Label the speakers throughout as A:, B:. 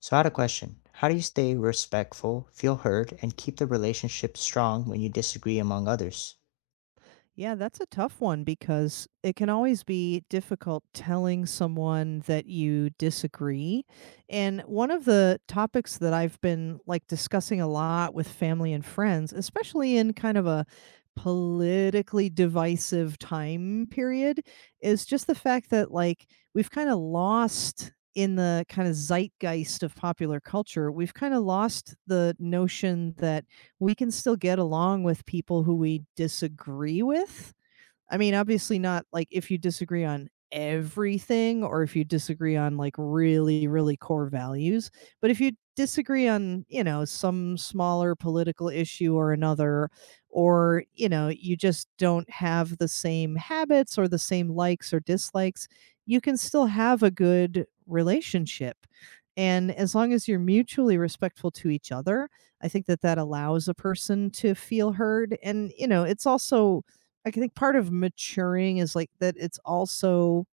A: So I had a question. How do you stay respectful, feel heard, and keep the relationship strong when you disagree among others?
B: Yeah, that's a tough one because it can always be difficult telling someone that you disagree. And one of the topics that I've been like discussing a lot with family and friends, especially in kind of a politically divisive time period, is just the fact that like we've kind of lost in the kind of zeitgeist of popular culture, we've kind of lost the notion that we can still get along with people who we disagree with. I mean, obviously not like if you disagree on everything or if you disagree on like really, really core values, but if you disagree on, you know, some smaller political issue or another, or, you know, you just don't have the same habits or the same likes or dislikes, you can still have a good relationship. And as long as you're mutually respectful to each other, I think that that allows a person to feel heard. And, you know, it's also, I think part of maturing is like that it's also,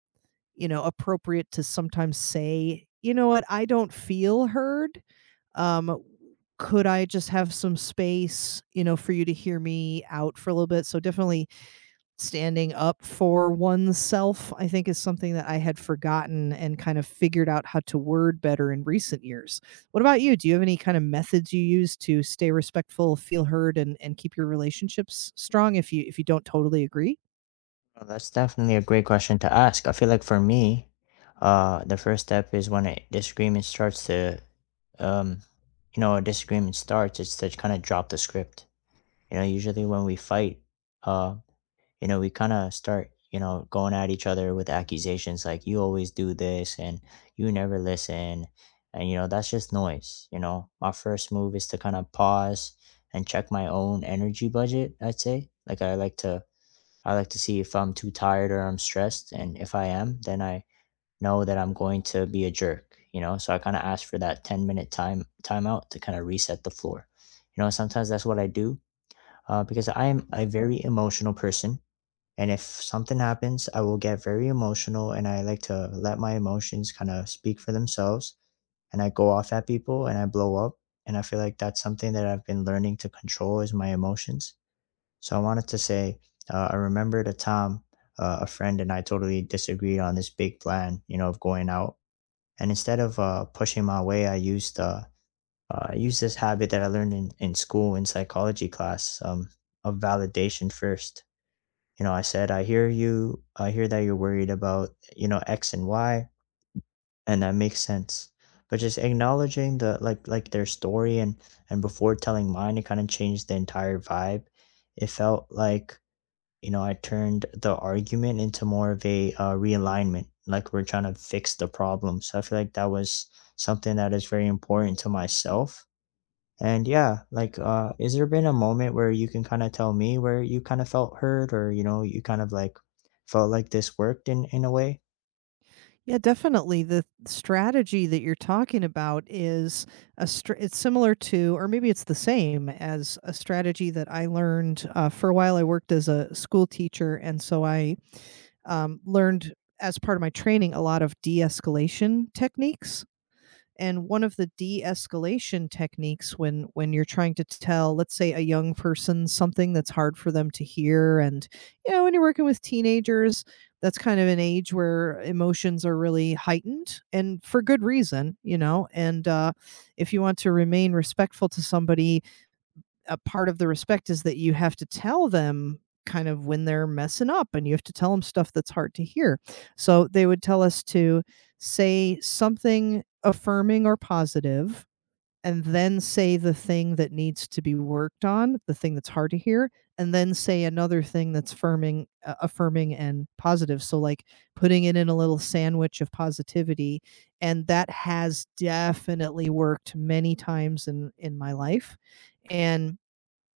B: you know, appropriate to sometimes say, you know what, I don't feel heard. Um, could I just have some space, you know, for you to hear me out for a little bit? So definitely standing up for oneself, I think, is something that I had forgotten and kind of figured out how to word better in recent years. What about you? Do you have any kind of methods you use to stay respectful, feel heard, and keep your relationships strong if you don't totally agree?
A: That's definitely a great question to ask. I feel like for me, the first step is when a disagreement starts to, um, you know, a disagreement starts, it's to kind of drop the script. You know, usually when we fight, uh, you know, we kind of start, you know, going at each other with accusations like you always do this and you never listen. And, you know, that's just noise. You know, my first move is to kind of pause and check my own energy budget, I'd say. I like to see if I'm too tired or I'm stressed. And if I am, then I know that I'm going to be a jerk, you know? So I kind of ask for that 10-minute time timeout to kind of reset the floor. You know, sometimes that's what I do because I am a very emotional person, and if something happens, I will get very emotional and I like to let my emotions kind of speak for themselves. And I go off at people and I blow up. And I feel like that's something that I've been learning to control is my emotions. So I wanted to say, I remembered a time a friend and I totally disagreed on this big plan, you know, of going out. And instead of pushing my way, I used this habit that I learned in school in psychology class, of validation first. You know, I said, I hear you. I hear that you're worried about, you know, X and Y, and that makes sense. But just acknowledging the like their story and before telling mine, it kind of changed the entire vibe. It felt like, you know, I turned the argument into more of a realignment, like we're trying to fix the problem. So I feel like that was something that is very important to myself. And yeah, like, is there been a moment where you can kind of tell me where you kind of felt hurt or, you know, you kind of like felt like this worked in a way?
B: Yeah, definitely. The strategy that you're talking about is it's similar to, or maybe it's the same as a strategy that I learned for a while. I worked as a school teacher, and so I learned as part of my training a lot of de-escalation techniques. And one of the de-escalation techniques, when you're trying to tell, let's say, a young person something that's hard for them to hear, and you know, when you're working with teenagers, that's kind of an age where emotions are really heightened and for good reason, you know. And if you want to remain respectful to somebody, a part of the respect is that you have to tell them kind of when they're messing up, and you have to tell them stuff that's hard to hear. So they would tell us to say something affirming or positive, and then say the thing that needs to be worked on, the thing that's hard to hear, and then say another thing that's affirming, affirming and positive. So like putting it in a little sandwich of positivity, and that has definitely worked many times in my life. And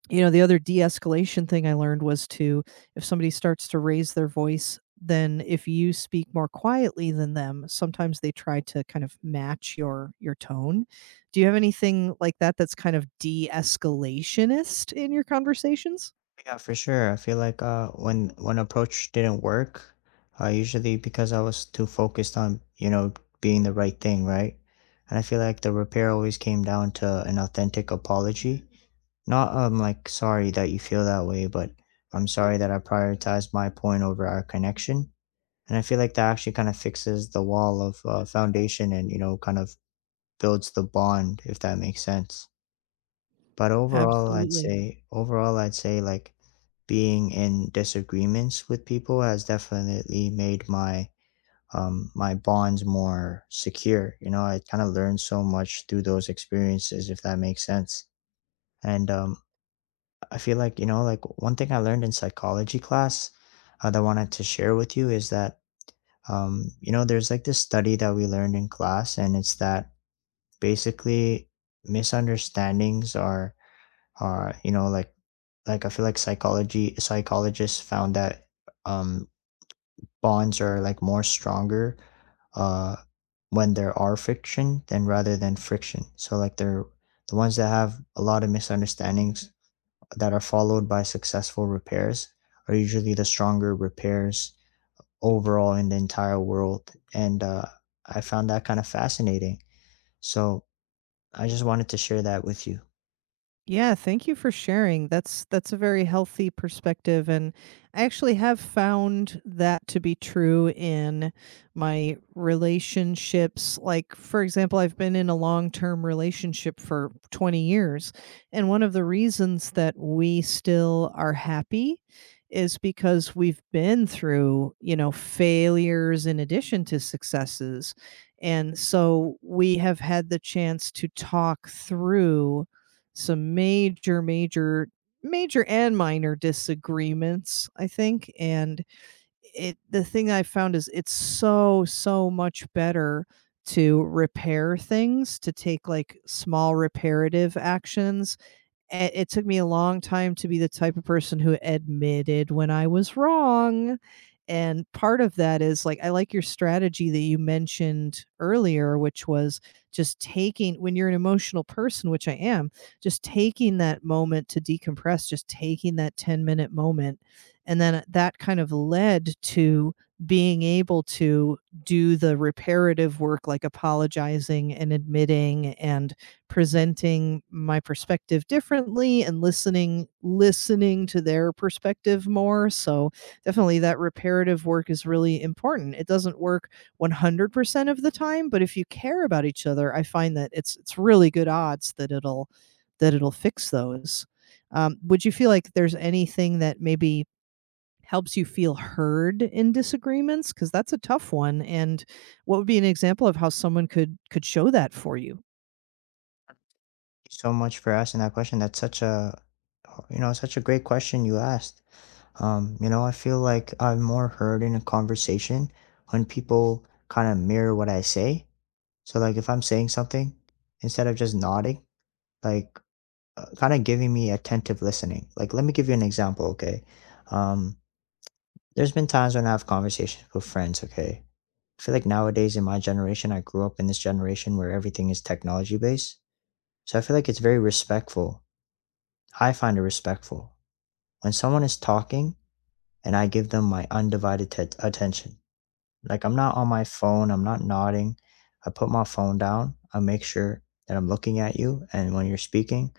B: you know, the other de-escalation thing I learned was to, if somebody starts to raise their voice, then if you speak more quietly than them, sometimes they try to kind of match your tone. Do you have anything like that that's kind of de-escalationist in your conversations?
A: Yeah, for sure. I feel like when one approach didn't work, usually because I was too focused on, you know, being the right thing, right? And I feel like the repair always came down to an authentic apology. Not like sorry that you feel that way, but I'm sorry that I prioritized my point over our connection. And I feel like that actually kind of fixes the wall of foundation and, you know, kind of builds the bond, if that makes sense. But overall, I'd
B: Absolutely.
A: say overall, I'd say like being in disagreements with people has definitely made my bonds more secure. You know, I kind of learned so much through those experiences, if that makes sense. And I feel like, you know, like one thing I learned in psychology class that I wanted to share with you is that, you know, there's like this study that we learned in class, and it's that basically misunderstandings are you know, like I feel like psychology psychologists found that um bonds are like more stronger uh when there are friction than rather than friction, so like the ones that have a lot of misunderstandings that are followed by successful repairs are usually the stronger repairs overall in the entire world. And I found that kind of fascinating, so I just wanted to share that with you.
B: Yeah, thank you for sharing. That's a very healthy perspective, and I actually have found that to be true in my relationships. Like for example, I've been in a long-term relationship for 20 years, and one of the reasons that we still are happy is because we've been through, you know, failures in addition to successes. And so we have had the chance to talk through some major, major, major and minor disagreements, I think, and it the thing I found is it's so, so much better to repair things, to take, like, small reparative actions. It took me a long time to be the type of person who admitted when I was wrong. And part of that is like, I like your strategy that you mentioned earlier, which was just taking, when you're an emotional person, which I am, just taking that moment to decompress, just taking that 10-minute moment. And then that kind of led to being able to do the reparative work, like apologizing and admitting and presenting my perspective differently and listening to their perspective more. So definitely that reparative work is really important. It doesn't work 100% of the time, but if you care about each other, I find that it's really good odds that it'll fix those. Would you feel like there's anything that maybe helps you feel heard in disagreements, because that's a tough one, and what would be an example of how someone could show that for you?
A: You so much for asking that question. That's such a, you know, such a great question you asked. You know, I feel like I'm more heard in a conversation when people kind of mirror what I say. So like if I'm saying something, instead of just nodding, like kind of giving me attentive listening. Like let me give you an example, okay? Um, there's been times when I have conversations with friends, okay? I feel like nowadays in my generation, I grew up in this generation where everything is technology based. So I feel like it's very respectful. I find it respectful. When someone is talking and I give them my undivided attention, like I'm not on my phone, I'm not nodding. I put my phone down, I make sure that I'm looking at you. And when you're speaking,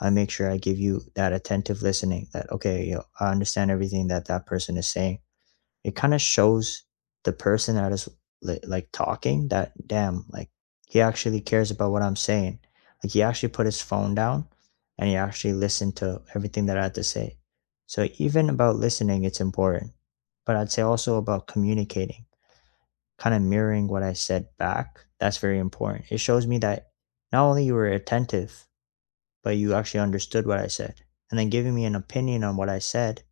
A: I make sure I give you that attentive listening that, okay, you know, I understand everything that that person is saying. It kind of shows the person that is like talking that, damn, like he actually cares about what I'm saying, like he actually put his phone down and he actually listened to everything that I had to say. So even about listening, it's important, but I'd say also about communicating, kind of mirroring what I said back. That's very important. It shows me that not only you were attentive, but you actually understood what I said. And then giving me an opinion on what I said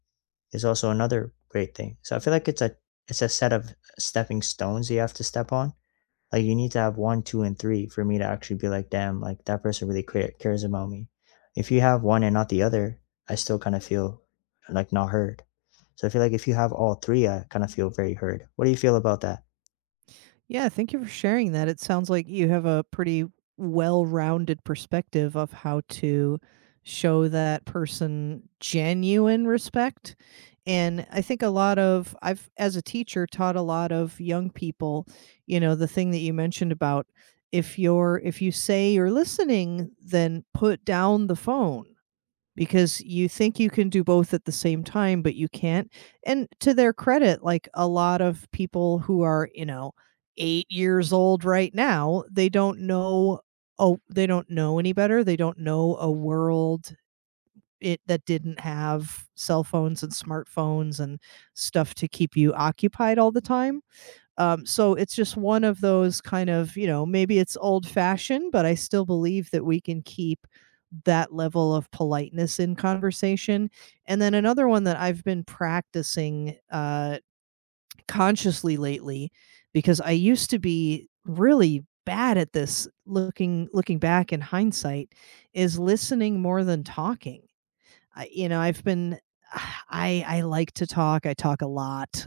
A: is also another great thing. So I feel like it's a set of stepping stones you have to step on. Like you need to have one, two, and three for me to actually be like, damn, like that person really cares about me. If you have one and not the other, I still kind of feel like not heard. So I feel like if you have all three, I kind of feel very heard. What do you feel about that?
B: Yeah, thank you for sharing that. It sounds like you have a pretty well-rounded perspective of how to show that person genuine respect. And I think a lot of I've as a teacher, taught a lot of young people, you know, the thing that you mentioned about, if you're if you say you're listening, then put down the phone, because you think you can do both at the same time, but you can't. And to their credit, like a lot of people who are, you know, 8 years old right now, they don't know, oh they don't know any better. They don't know a world it that didn't have cell phones and smartphones and stuff to keep you occupied all the time. So it's just one of those kind of, you know, maybe it's old fashioned, but I still believe that we can keep that level of politeness in conversation. And then another one that I've been practicing consciously lately, because I used to be really bad at this, looking back in hindsight, is listening more than talking. I, you know, I've been I like to talk, I talk a lot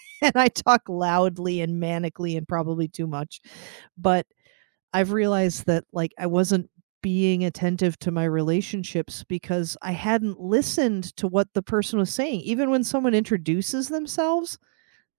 B: and I talk loudly and manically and probably too much. But I've realized that like I wasn't being attentive to my relationships because I hadn't listened to what the person was saying. Even when someone introduces themselves,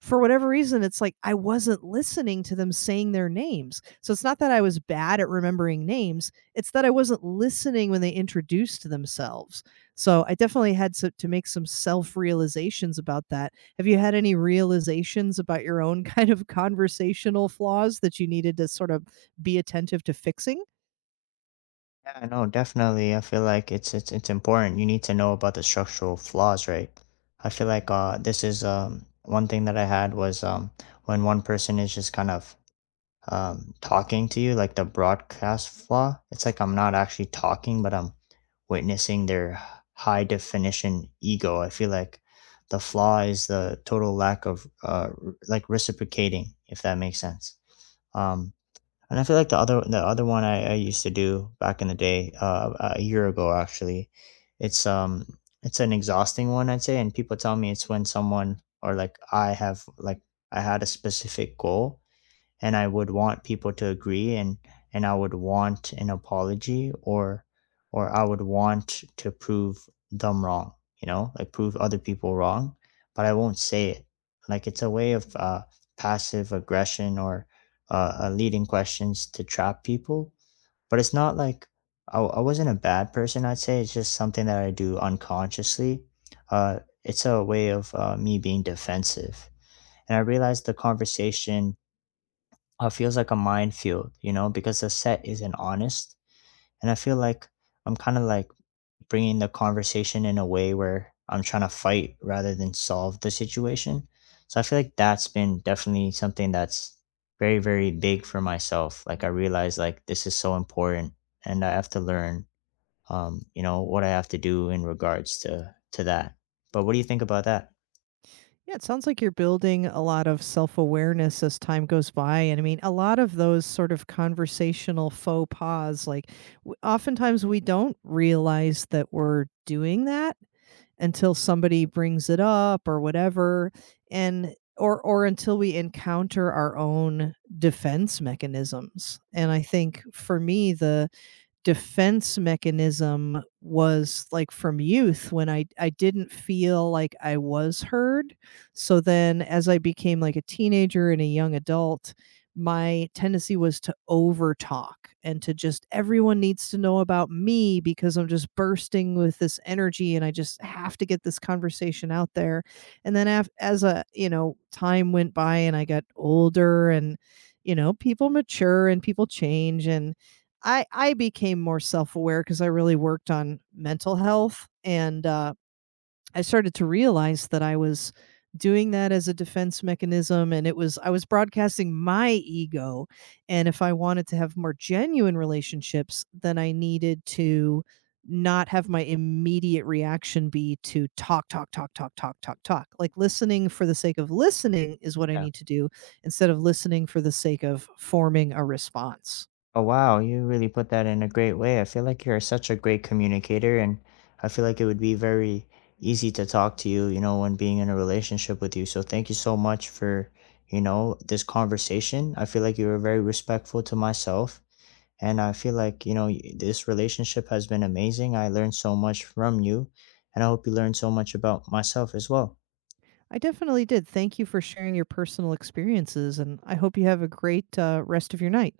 B: for whatever reason, it's like I wasn't listening to them saying their names. So it's not that I was bad at remembering names, it's that I wasn't listening when they introduced themselves. So I definitely had to, make some self realizations about that. Have you had any realizations about your own kind of conversational flaws that you needed to sort of be attentive to fixing?
A: Yeah, no, definitely. I feel like it's important. You need to know about the structural flaws, right? I feel like this is one thing that I had was, when one person is just kind of, talking to you, like the broadcast flaw. It's like I'm not actually talking, but I'm witnessing their high definition ego. I feel like the flaw is the total lack of like reciprocating, if that makes sense. Um, and I feel like the other one I used to do back in the day, a year ago actually, it's um it's an exhausting one, I'd say, and people tell me it's when someone or like I have like I had a specific goal and I would want people to agree, and I would want an apology, or I would want to prove them wrong, you know, like prove other people wrong, but I won't say it. Like it's a way of passive aggression, or leading questions to trap people, but it's not like I wasn't a bad person. I'd say it's just something that I do unconsciously. It's a way of me being defensive. And I realized the conversation, feels like a minefield, you know, because the set isn't honest. And I feel like I'm kind of like bringing the conversation in a way where I'm trying to fight rather than solve the situation. So I feel like that's been definitely something that's very, very big for myself. Like I realize like this is so important and I have to learn, you know, what I have to do in regards to that. But what do you think about that?
B: Yeah, it sounds like you're building a lot of self awareness as time goes by. And I mean, a lot of those sort of conversational faux pas, like oftentimes we don't realize that we're doing that until somebody brings it up or whatever. Or until we encounter our own defense mechanisms. And I think for me, the defense mechanism was like from youth when I didn't feel like I was heard. So then as I became like a teenager and a young adult, my tendency was to overtalk and to just, everyone needs to know about me, because I'm just bursting with this energy and I just have to get this conversation out there. And then as a, you know, time went by and I got older, and you know, people mature and people change, and I became more self-aware because I really worked on mental health. And I started to realize that I was doing that as a defense mechanism, and it was, I was broadcasting my ego. And if I wanted to have more genuine relationships, then I needed to not have my immediate reaction be to talk talk talk talk talk talk talk, like listening for the sake of listening is what I need to do instead of listening for the sake of forming a response.
A: Oh, wow. You really put that in a great way. I feel like you're such a great communicator, and I feel like it would be very easy to talk to you, you know, when being in a relationship with you. So thank you so much for, you know, this conversation. I feel like you were very respectful to myself, and I feel like, you know, this relationship has been amazing. I learned so much from you, and I hope you learned so much about myself as well.
B: I definitely did. Thank you for sharing your personal experiences, and I hope you have a great rest of your night.